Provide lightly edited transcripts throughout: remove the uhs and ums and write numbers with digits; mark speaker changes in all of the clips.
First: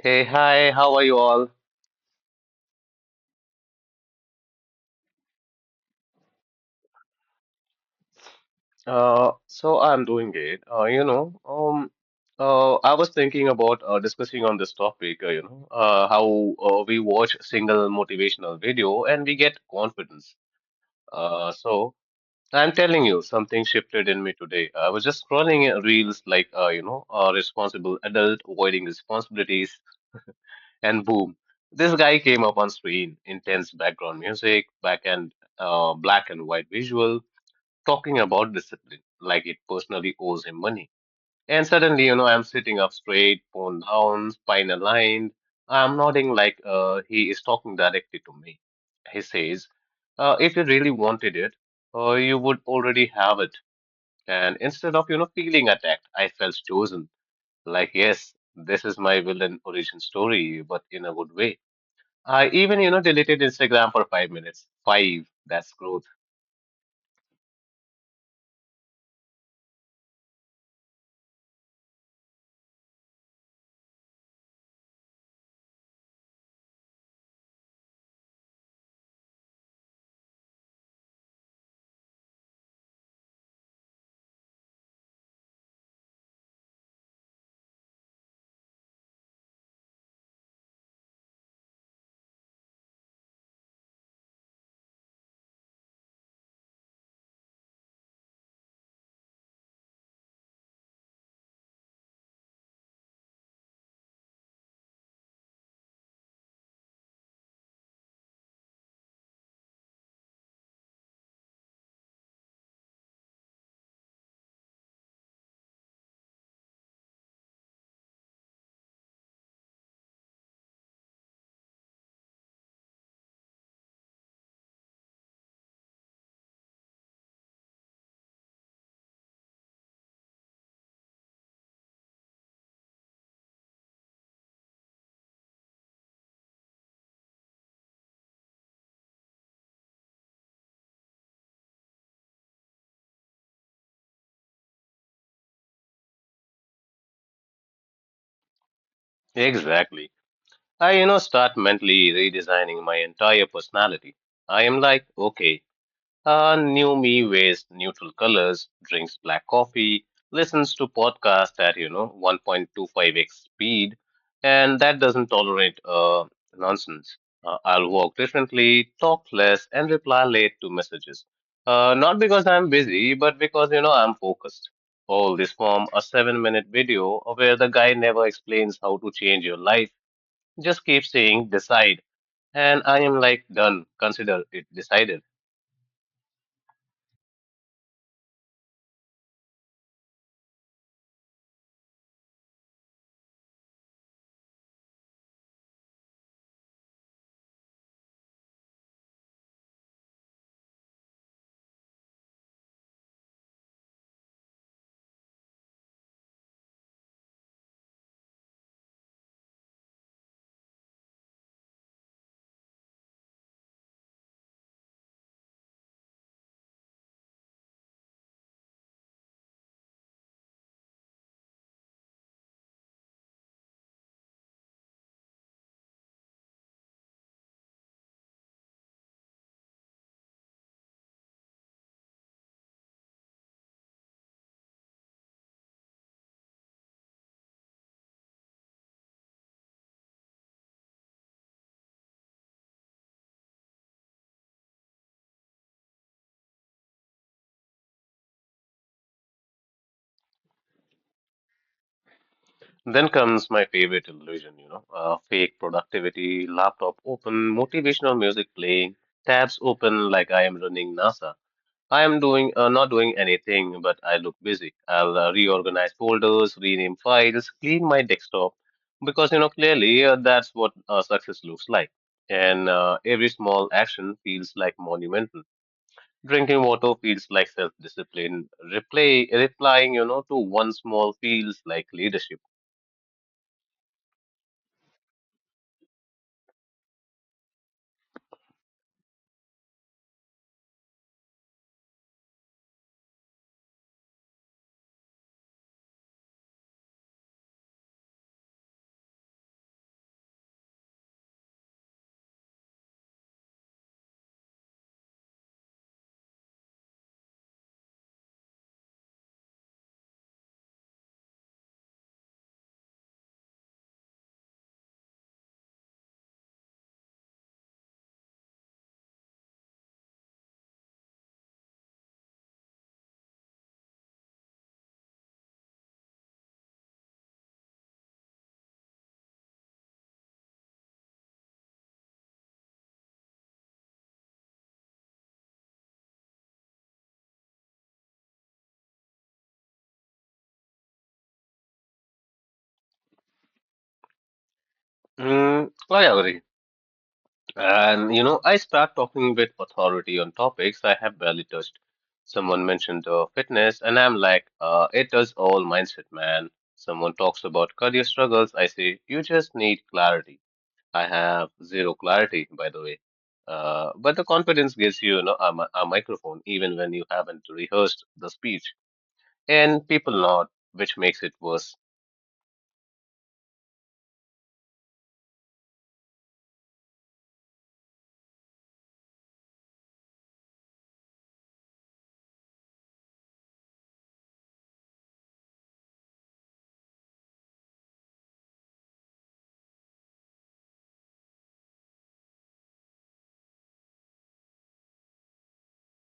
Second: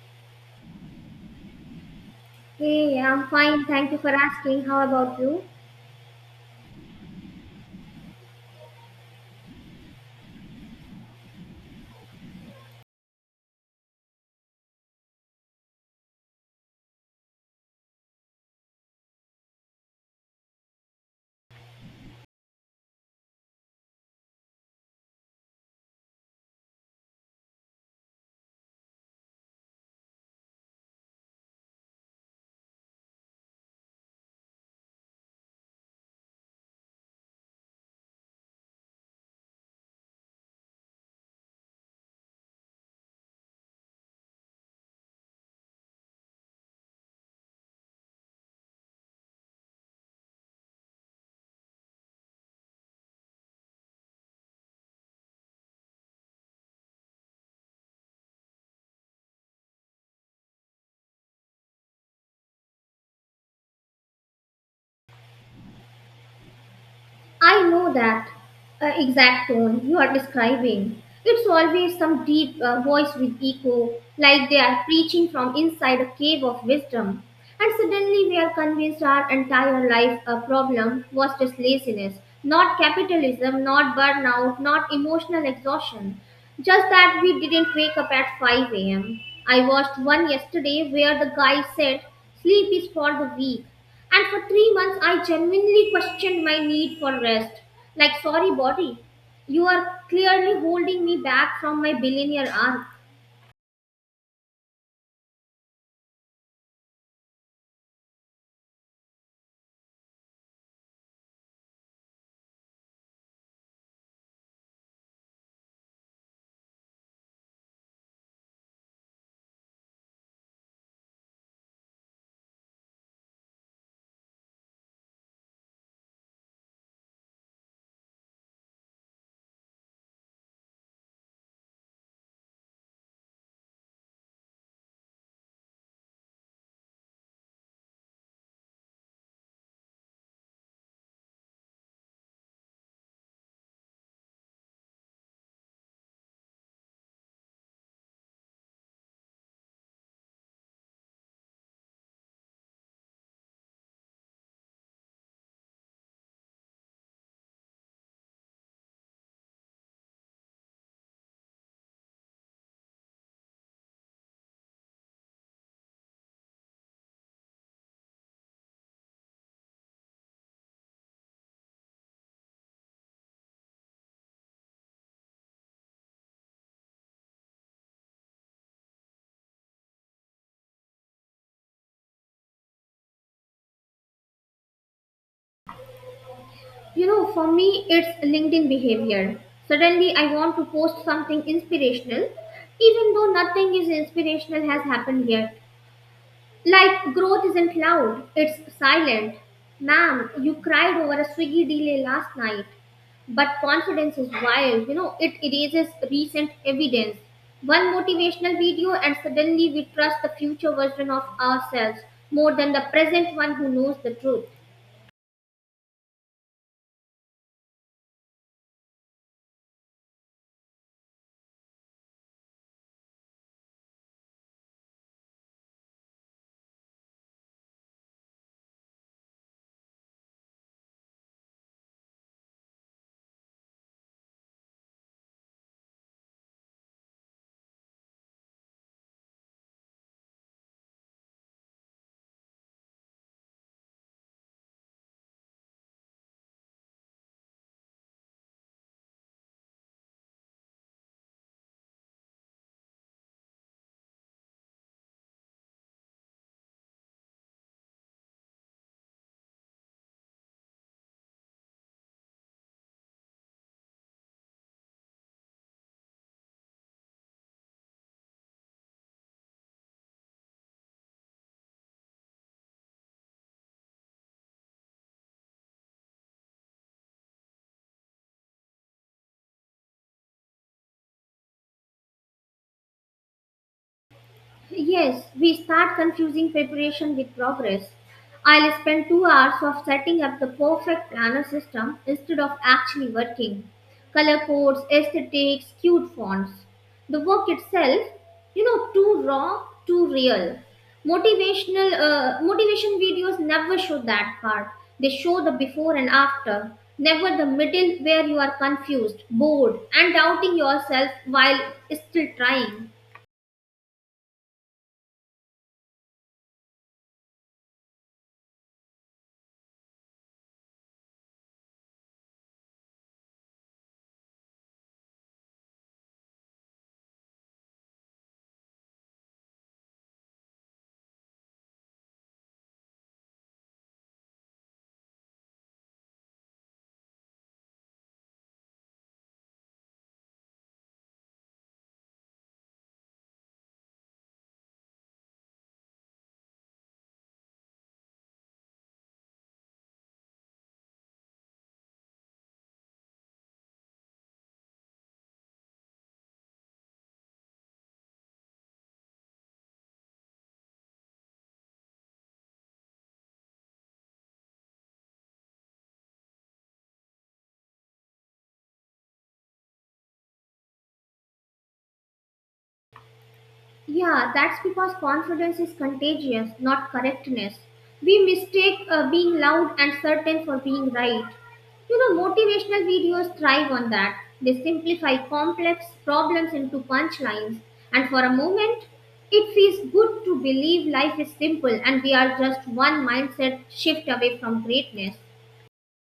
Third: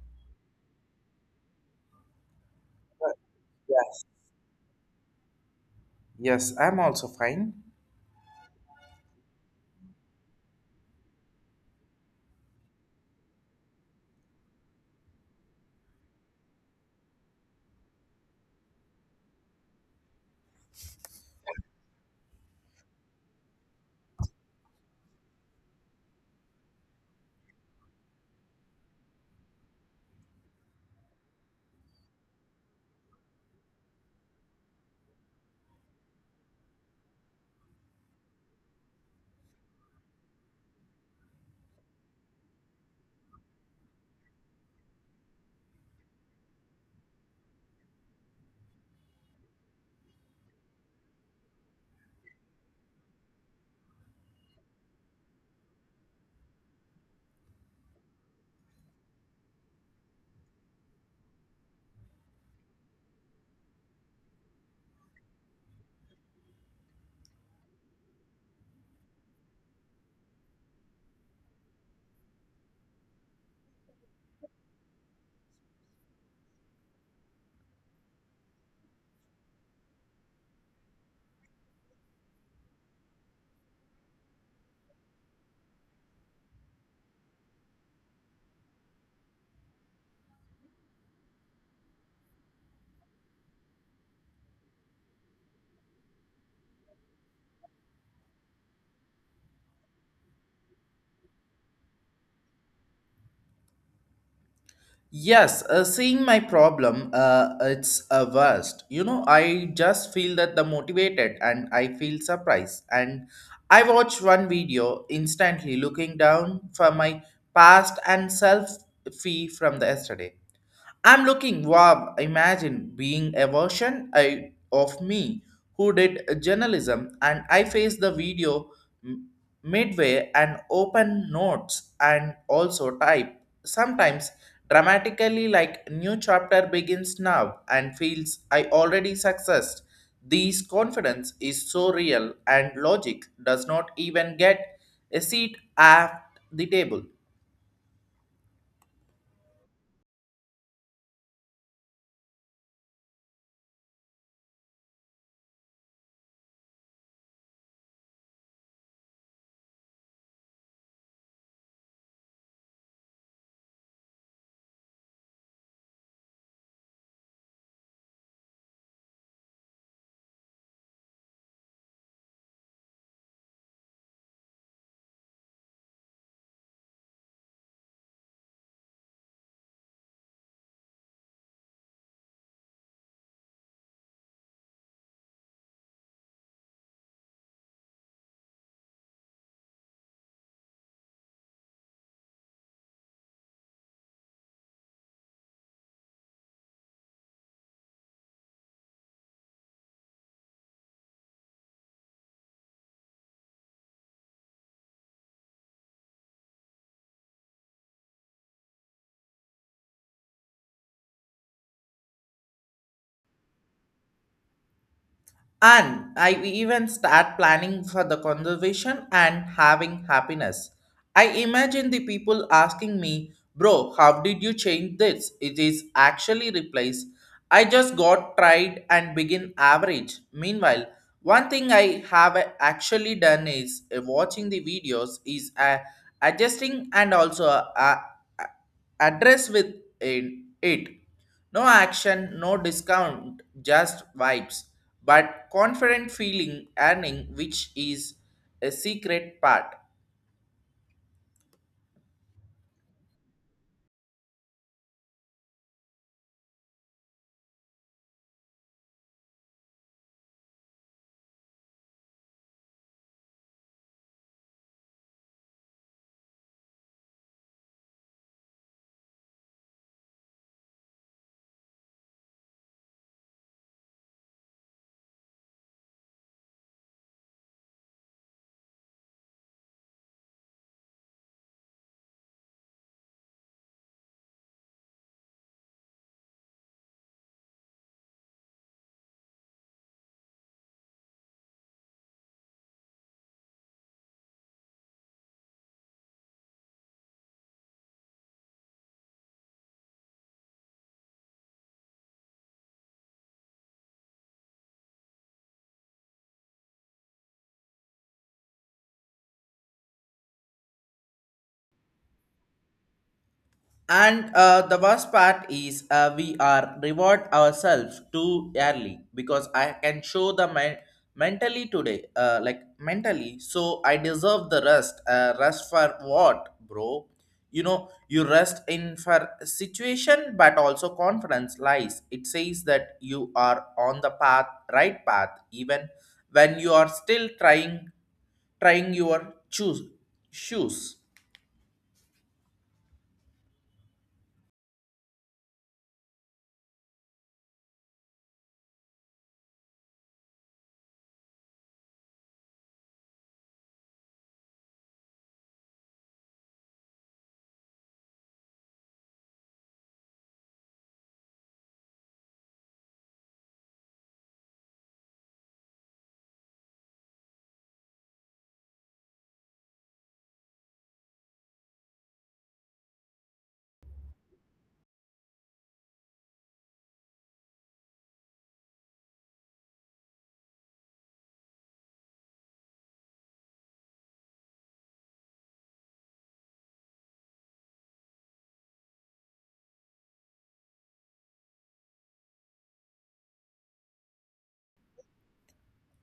Speaker 1: Hey, hi, how are you all?
Speaker 2: Hey, I'm fine. Thank you
Speaker 3: Yes,
Speaker 2: for asking. How about you?
Speaker 3: yes, I'm also fine.
Speaker 1: So I'm doing great. I was thinking about discussing on this topic, how we watch single motivational video and we get confidence. So I'm telling you, something shifted in me today. I was just scrolling reels like, a responsible adult avoiding responsibilities, and boom, this guy came up on screen, intense background music, back and black and white visual talking about discipline like it personally owes him money. And suddenly, you know, I'm sitting up straight, phone down, spine aligned. I'm nodding like he is talking directly to me. He says, if you really wanted it, you would already have it. And instead of, you know, feeling attacked, I felt chosen. Like, yes, this is my villain origin story, but in a good way. I even, you know, deleted Instagram for 5 minutes. 5, that's growth.
Speaker 2: I know that exact tone you are describing. It's always some deep voice with echo, like they are preaching from inside a cave of wisdom. And suddenly we are convinced our entire life problem was just laziness, not capitalism, not burnout, not emotional exhaustion. Just that we didn't wake up at 5 a.m. I watched one yesterday where the guy said, "Sleep is for the weak." And for 3 months, I genuinely questioned my need for rest. Like, sorry, body, you are clearly holding me back from my billionaire arc.
Speaker 3: Yes, seeing my problem, it's a worst. You know, I just feel that the motivated and I feel surprised. And I watch one video instantly looking down for my past and self fee from the yesterday. I'm looking, wow, imagine being a version I, of me who did journalism and I faced the video m- midway and open notes and also type. Sometimes dramatically like new chapter begins now and feels I already successed. This confidence is so real and logic does not even get a seat at the table.
Speaker 1: Exactly. I, you know, start mentally redesigning my entire personality. I am like, okay, new me wears neutral colors, drinks black coffee, listens to podcasts at, you know, 1.25x speed, and that doesn't tolerate nonsense. I'll walk differently, talk less, and reply late to messages. Not because I'm busy, but because, you know, I'm focused. All this from a 7 minute video where the guy never explains how to change your life, just keep saying decide, and I am like done, consider it decided.
Speaker 2: You know, for me, it's LinkedIn behavior. Suddenly, I want to post something inspirational, even though nothing is inspirational has happened here. Like growth isn't loud, it's silent. Ma'am, you cried over a Swiggy delay last night. But confidence is wild, you know, it erases recent evidence. One motivational video, and suddenly we trust the future version of ourselves more than the present one who knows the truth.
Speaker 3: And I even start planning for the conservation and having happiness. I imagine the people asking me, bro, how did you change this? It is actually replaced. I just got tried and begin average. Meanwhile, one thing I have actually done is watching the videos is adjusting and also uh, address with uh, it. No action, no discount, just vibes. But confident feeling earning, which is a secret part.
Speaker 1: Then comes my favorite illusion, fake productivity, laptop open, motivational music playing, tabs open like I am running NASA. I am doing not doing anything, but I look busy. I'll reorganize folders, rename files, clean my desktop, because you know clearly that's what success looks like. And every small action feels like monumental. Drinking water feels like self-discipline. Replying, you know, to one small feels like leadership.
Speaker 2: Yes, we start confusing preparation with progress. I'll spend 2 hours of setting up the perfect planner system instead of actually working. Color codes, aesthetics, cute fonts. The work itself, you know, too raw, too real. Motivation videos never show that part. They show the before and after, never the middle where you are confused, bored, and doubting yourself while still trying.
Speaker 3: And the worst part is we are reward ourselves too early because I can show the mentally today, like mentally. So I deserve the rest. Rest for what, bro? You know, you rest in for situation, but also confidence lies. It says that you are on the path, right path, even when you are still trying, trying your choose shoes.
Speaker 1: Mm, I agree. And, you know, I start talking with authority on topics I have barely touched. Someone mentioned fitness, and I'm like, it does all mindset, man. Someone talks about career struggles. I say, you just need clarity. I have zero clarity, by the way. But the confidence gives you, you know, a microphone, even when you haven't rehearsed the speech. And people nod, which makes it worse.
Speaker 2: Yeah, that's because confidence is contagious, not correctness. We mistake being loud and certain for being right. You know, motivational videos thrive on that. They simplify complex problems into punchlines, and for a moment, it feels good to believe life is simple and we are just one mindset shift away from greatness.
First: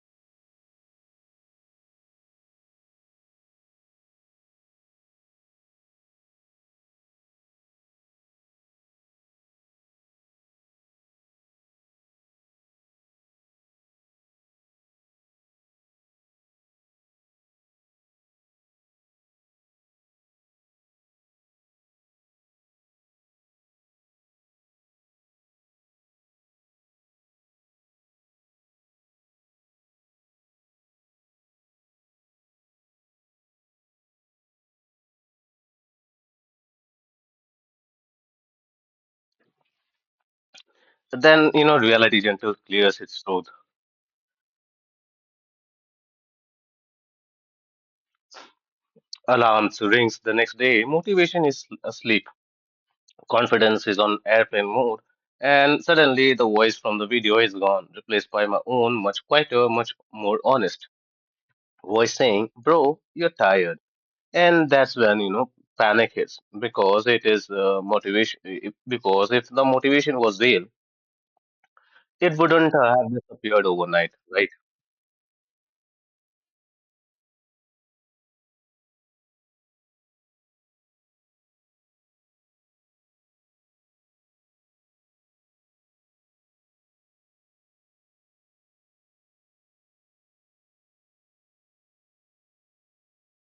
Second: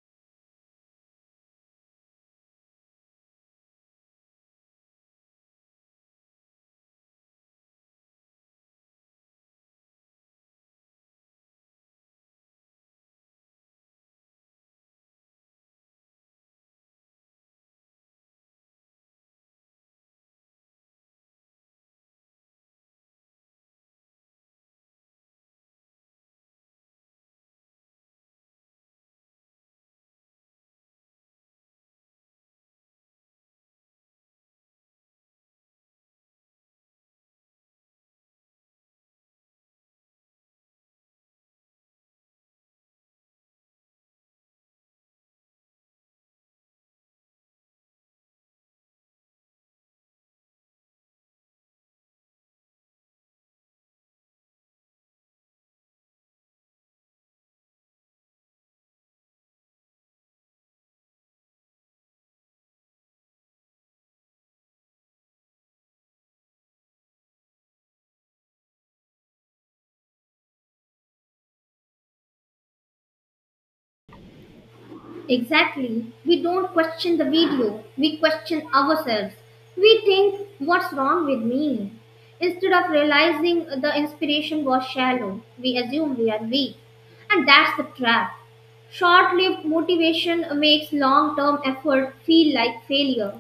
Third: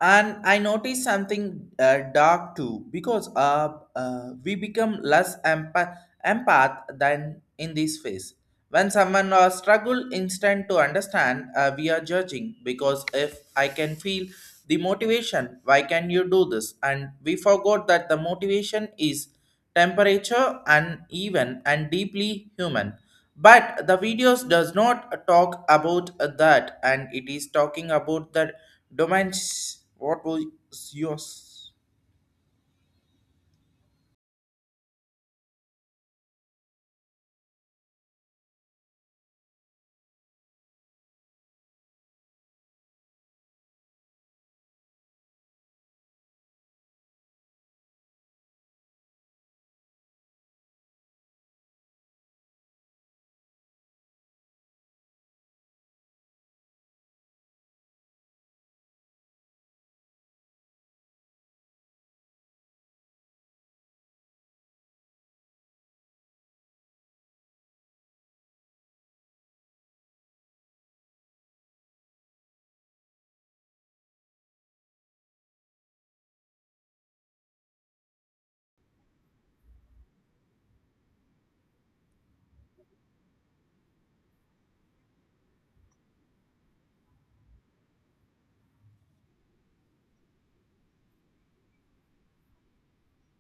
Speaker 3: And I noticed something dark too because we become less empath than in this phase when someone struggle instant to understand, we are judging because if I can feel the motivation, why can you do this? And we forgot that the motivation is temperature and even and deeply human. But the videos does not talk about that, and it is talking about the domains. What was yours?
Speaker 1: Then, you know, reality gentle clears its throat. Alarms rings the next day. Motivation is asleep. Confidence is on airplane mode. And suddenly the voice from the video is gone, replaced by my own, much quieter, much more honest voice saying, "Bro, you're tired." And that's when, you know, panic hits because it is motivation. Because if the motivation was real, it wouldn't have disappeared overnight, right?
Speaker 2: Exactly. We don't question the video, we question ourselves. We think, what's wrong with me? Instead of realizing the inspiration was shallow, we assume we are weak. And that's the trap. Short lived motivation makes long term effort feel like failure.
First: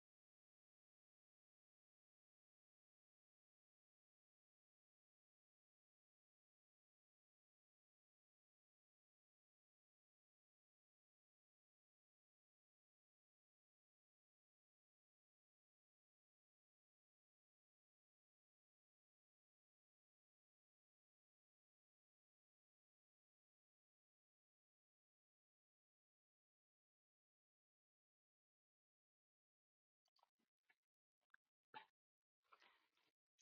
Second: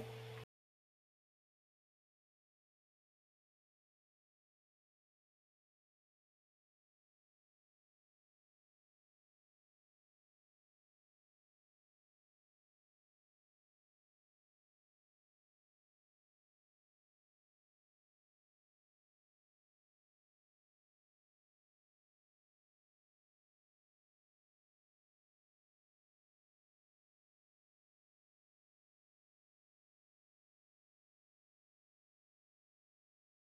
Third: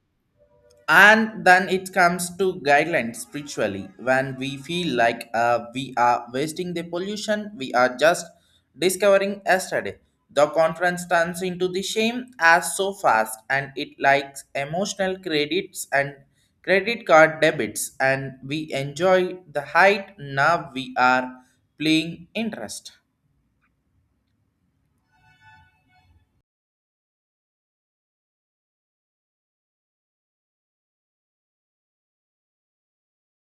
Speaker 3: And then it comes to guidelines spiritually when we feel like we are wasting the pollution we are just discovering yesterday, the conference turns into the shame as so fast and it likes emotional credits and credit card debits and we enjoy the height now we are playing interest.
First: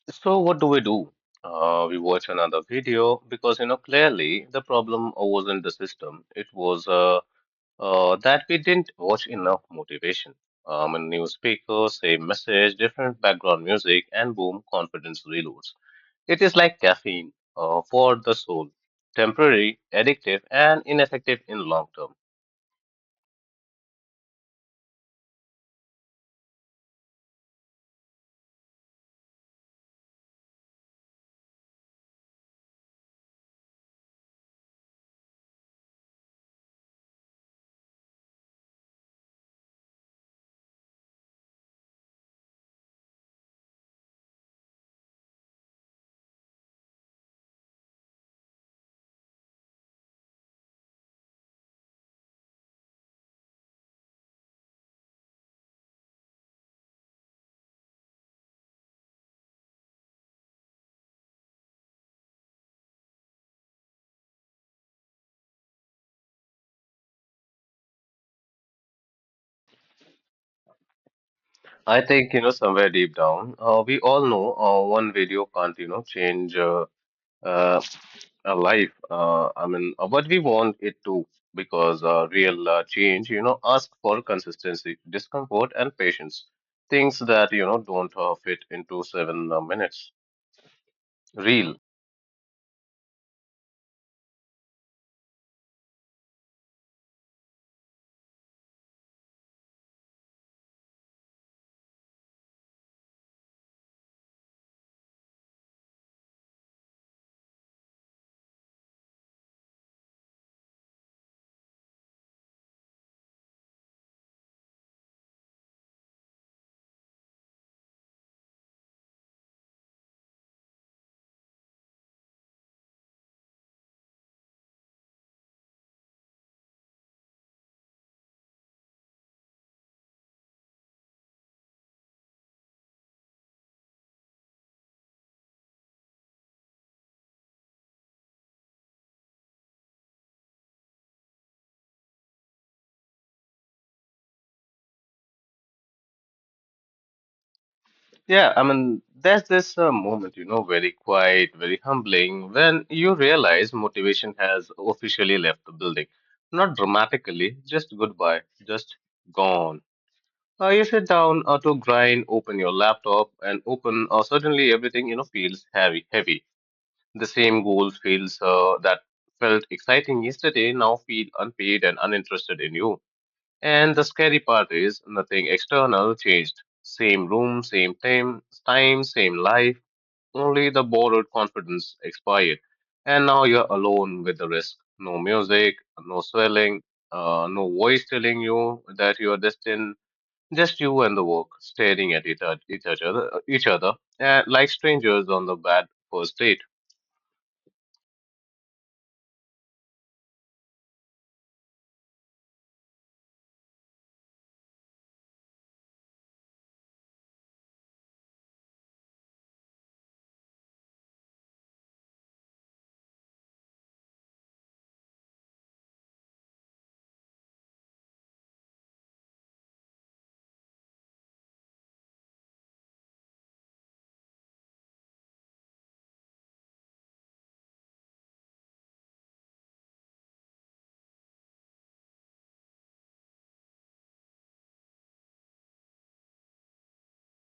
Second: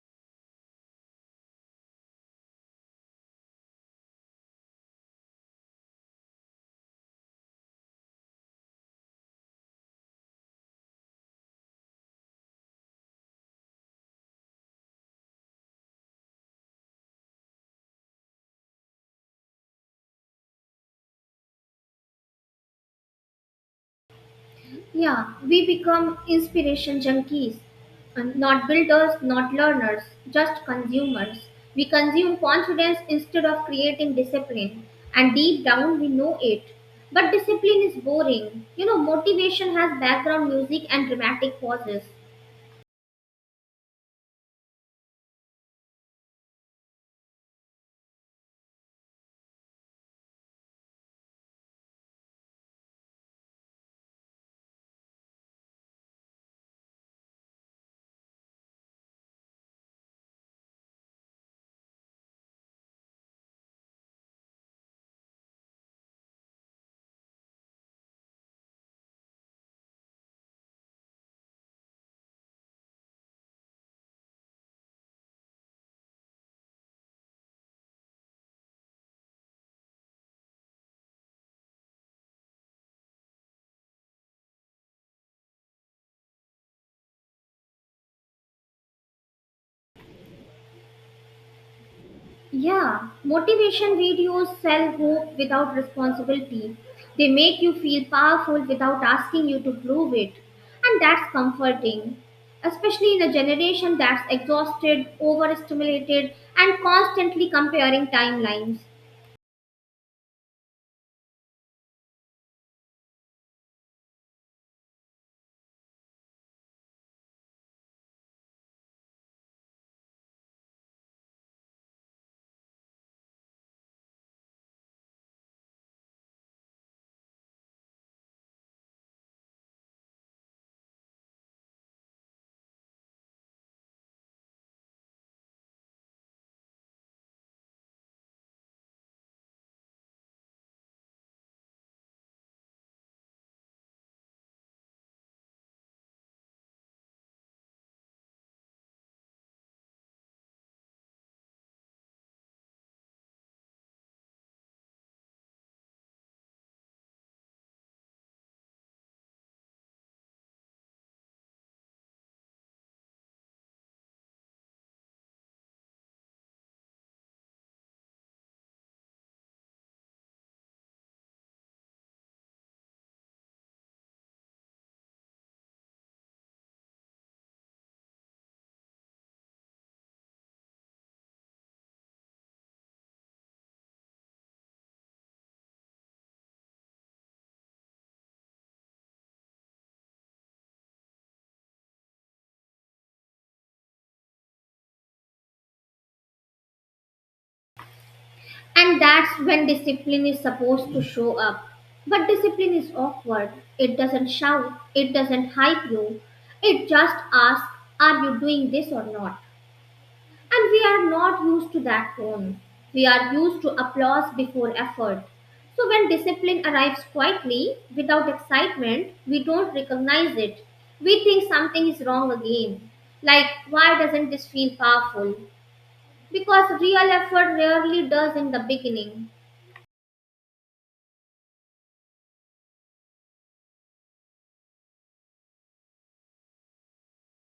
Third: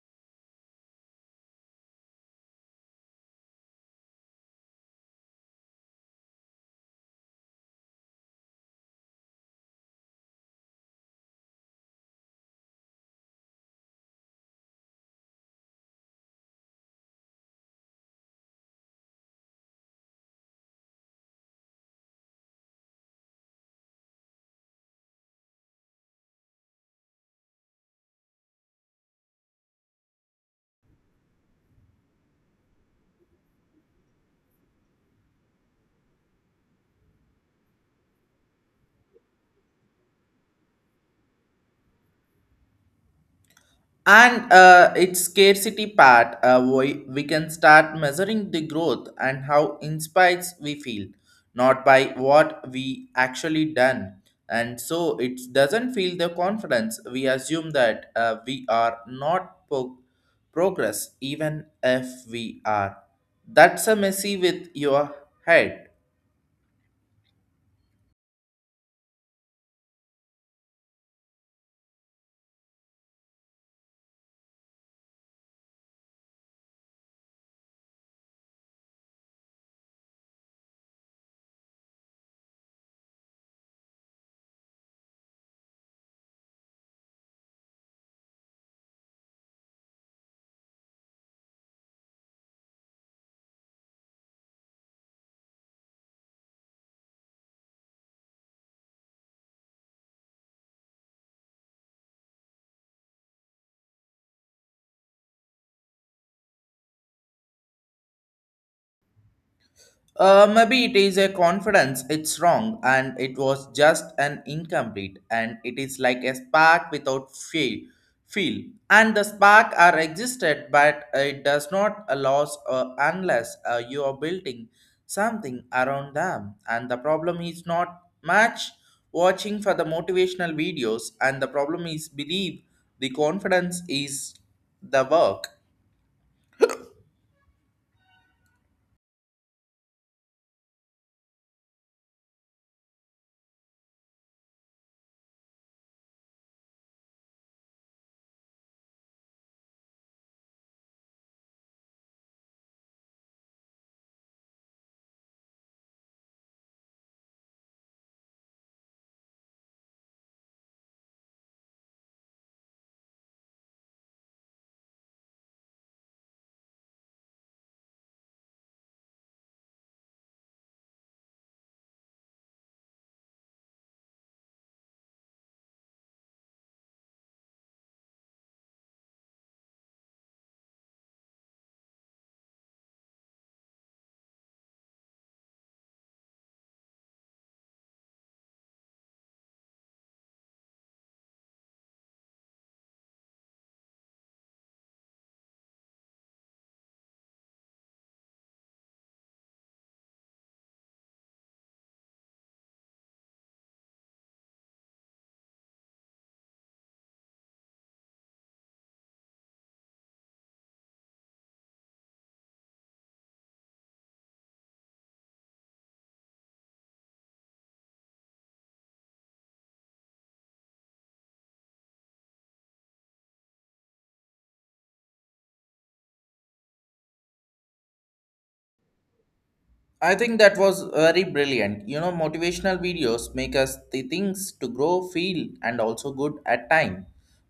Speaker 1: So what do we do? We watch another video because you know clearly the problem wasn't the system. It was that we didn't watch enough motivation. A new speaker, same message, different background music, and boom, confidence reloads. It is like caffeine for the soul, temporary, addictive, and ineffective in long term.
Speaker 2: Yeah, we become inspiration junkies, and not builders, not learners, just consumers. We consume confidence instead of creating discipline, and deep down we know it. But discipline is boring. You know, motivation has background music and dramatic pauses.
Speaker 3: And its scarcity part, we can start measuring the growth and how inspires we feel, not by what we actually done. And so it doesn't feel the confidence. We assume that we are not progress, even if we are. That's a messy with your head.
Speaker 1: I think you know somewhere deep down, we all know one video can't you know change. Uh, Life. I mean, what we want it to, because real change, you know, ask for consistency, discomfort, and patience. Things that you know don't fit into 7 minutes. Real.
Speaker 2: Yeah, motivation videos sell hope without responsibility. They make you feel powerful without asking you to prove it. And that's comforting, especially in a generation that's exhausted, overstimulated, and constantly comparing timelines.
Speaker 3: Maybe it is a confidence, it's wrong, and it was just an incomplete, and it is like a spark without fail, feel. And the spark are existed, but it does not allow unless you are building something around them. And the problem is not much watching for the motivational videos, and the problem is believe the confidence is the work.
Speaker 1: Yeah, I mean, there's this moment, you know, very quiet, very humbling, when you realize motivation has officially left the building. Not dramatically, just goodbye, just gone. You sit down to grind, open your laptop, and open. Suddenly, everything you know feels heavy. Heavy. The same goals feels that felt exciting yesterday now feel unpaid and uninterested in you. And the scary part is nothing external changed. Same room, time, same life. Only the borrowed confidence expired, and now you're alone with the risk. No music, no swelling, no voice telling you that you are destined, just you and the work, staring at it, at each other, like strangers on the bad first date.
Speaker 2: And that's when discipline is supposed to show up. But discipline is awkward. It doesn't shout, it doesn't hype you, it just asks, are you doing this or not? And we are not used to that tone. We are used to applause before effort. So when discipline arrives quietly, without excitement, we don't recognize it. We think something is wrong again. Like, why doesn't this feel powerful? Because real effort rarely does in the beginning.
Speaker 3: I think that was very brilliant. You know, motivational videos make us the things to grow, feel, and also good at time.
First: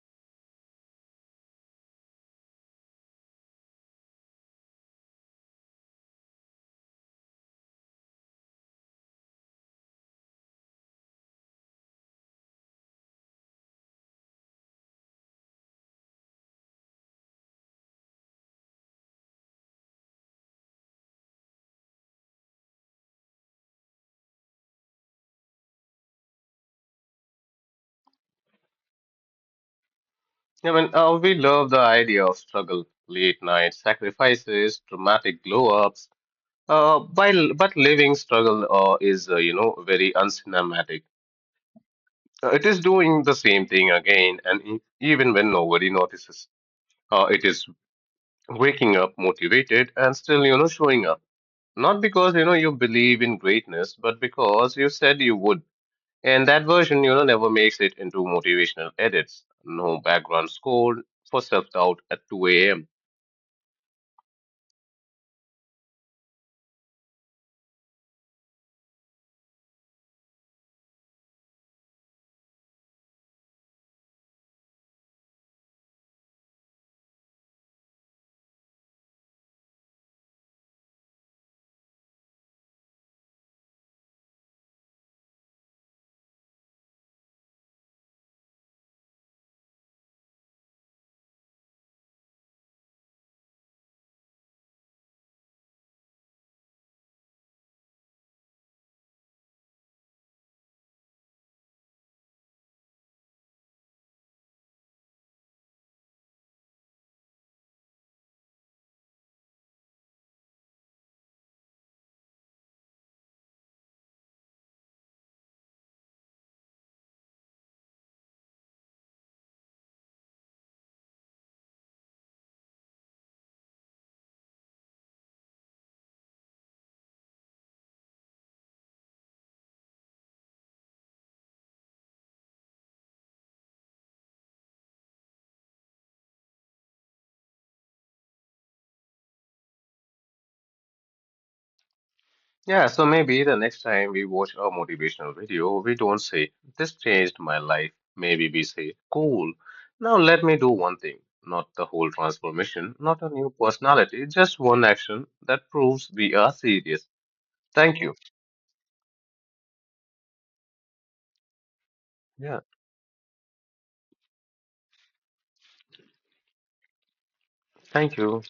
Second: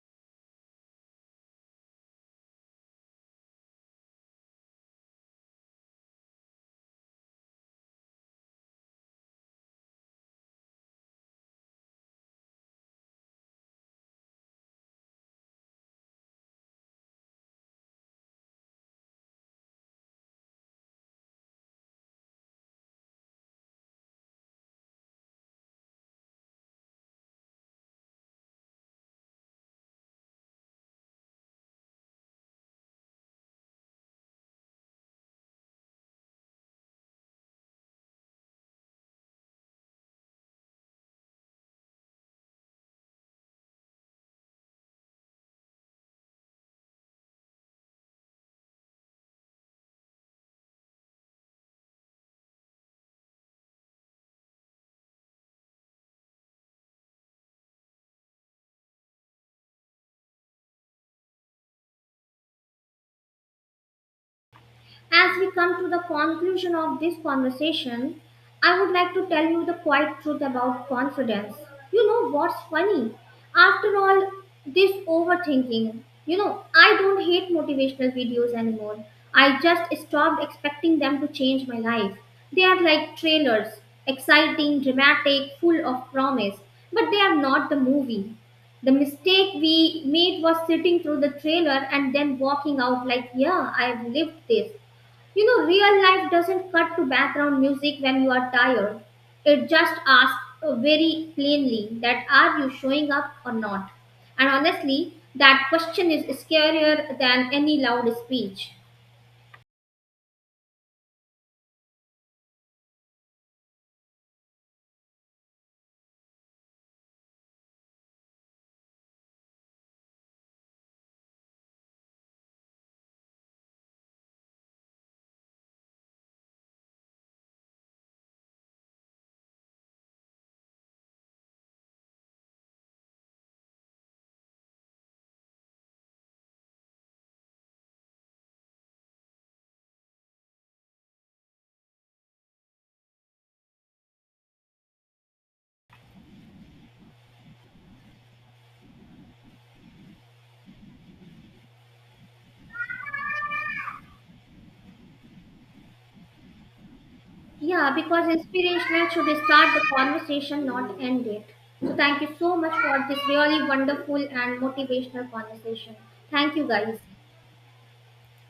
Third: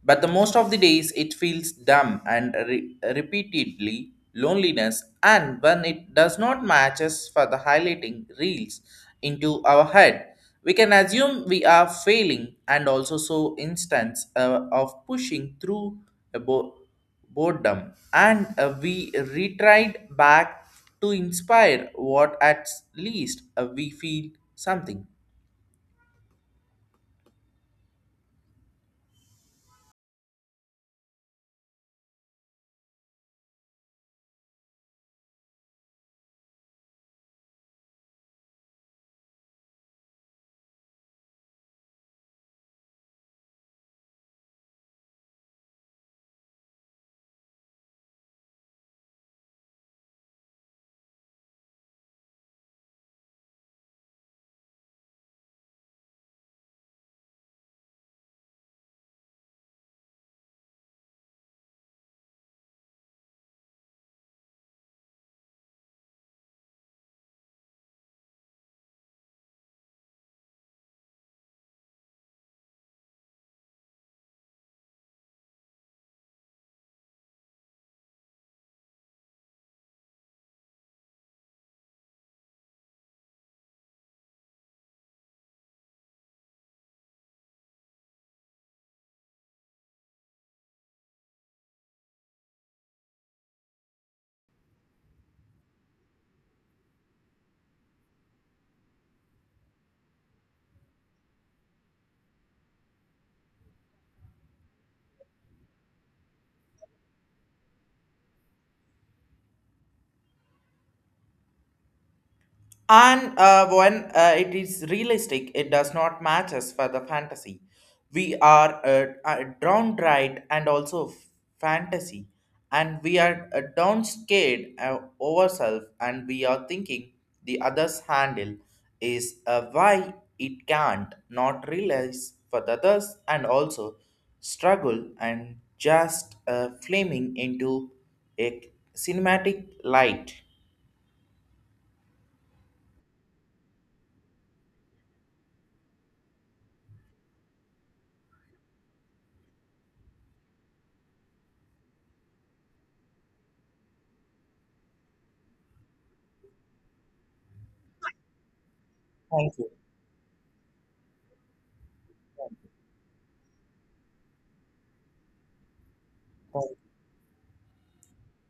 Speaker 3: But the most of the days, it feels dumb and repeatedly loneliness. And when it does not match us for the highlighting reels into our head, we can assume we are failing and also so instance of pushing through a boat boredom and we retried back to inspire what at least we feel something.
Speaker 1: I mean, we love the idea of struggle, late night sacrifices, dramatic glow-ups. But living struggle is, you know, very uncinematic. It is doing the same thing again, and even when nobody notices, it is waking up motivated and still, you know, showing up. Not because, you know, you believe in greatness, but because you said you would. And that version, you know, never makes it into motivational edits. No background score for self-doubt at 2 a.m.
Speaker 2: As we come to the conclusion of this conversation, I would like to tell you the quiet truth about confidence. You know what's funny? After all this overthinking, you know, I don't hate motivational videos anymore. I just stopped expecting them to change my life. They are like trailers, exciting, dramatic, full of promise, but they are not the movie. The mistake we made was sitting through the trailer and then walking out like, yeah, I have lived this. You know, real life doesn't cut to background music when you are tired. It just asks very plainly that are you showing up or not? And honestly, that question is scarier than any loud speech.
Speaker 3: And when it is realistic, it does not match us for the fantasy. We are drawn right and also fantasy, and we are down scared ourselves, and we are thinking the other's handle is why it can't not realize for the others, and also struggle and just flaming into a cinematic light.
Speaker 1: Yeah, so maybe the next time we watch a motivational video, we don't say, "This changed my life." Maybe we say, "Cool. Now let me do one thing." Not the whole transformation, not a new personality, just one action that proves we are serious.
Speaker 2: Yeah,
Speaker 1: Thank you.
Speaker 2: because inspirational should
Speaker 3: Thank you.
Speaker 2: start the conversation, not end it. So thank you so
Speaker 1: Yeah,
Speaker 2: much for this really wonderful and motivational conversation. Thank you
Speaker 3: Thank you.
Speaker 2: guys.
Speaker 1: thank you.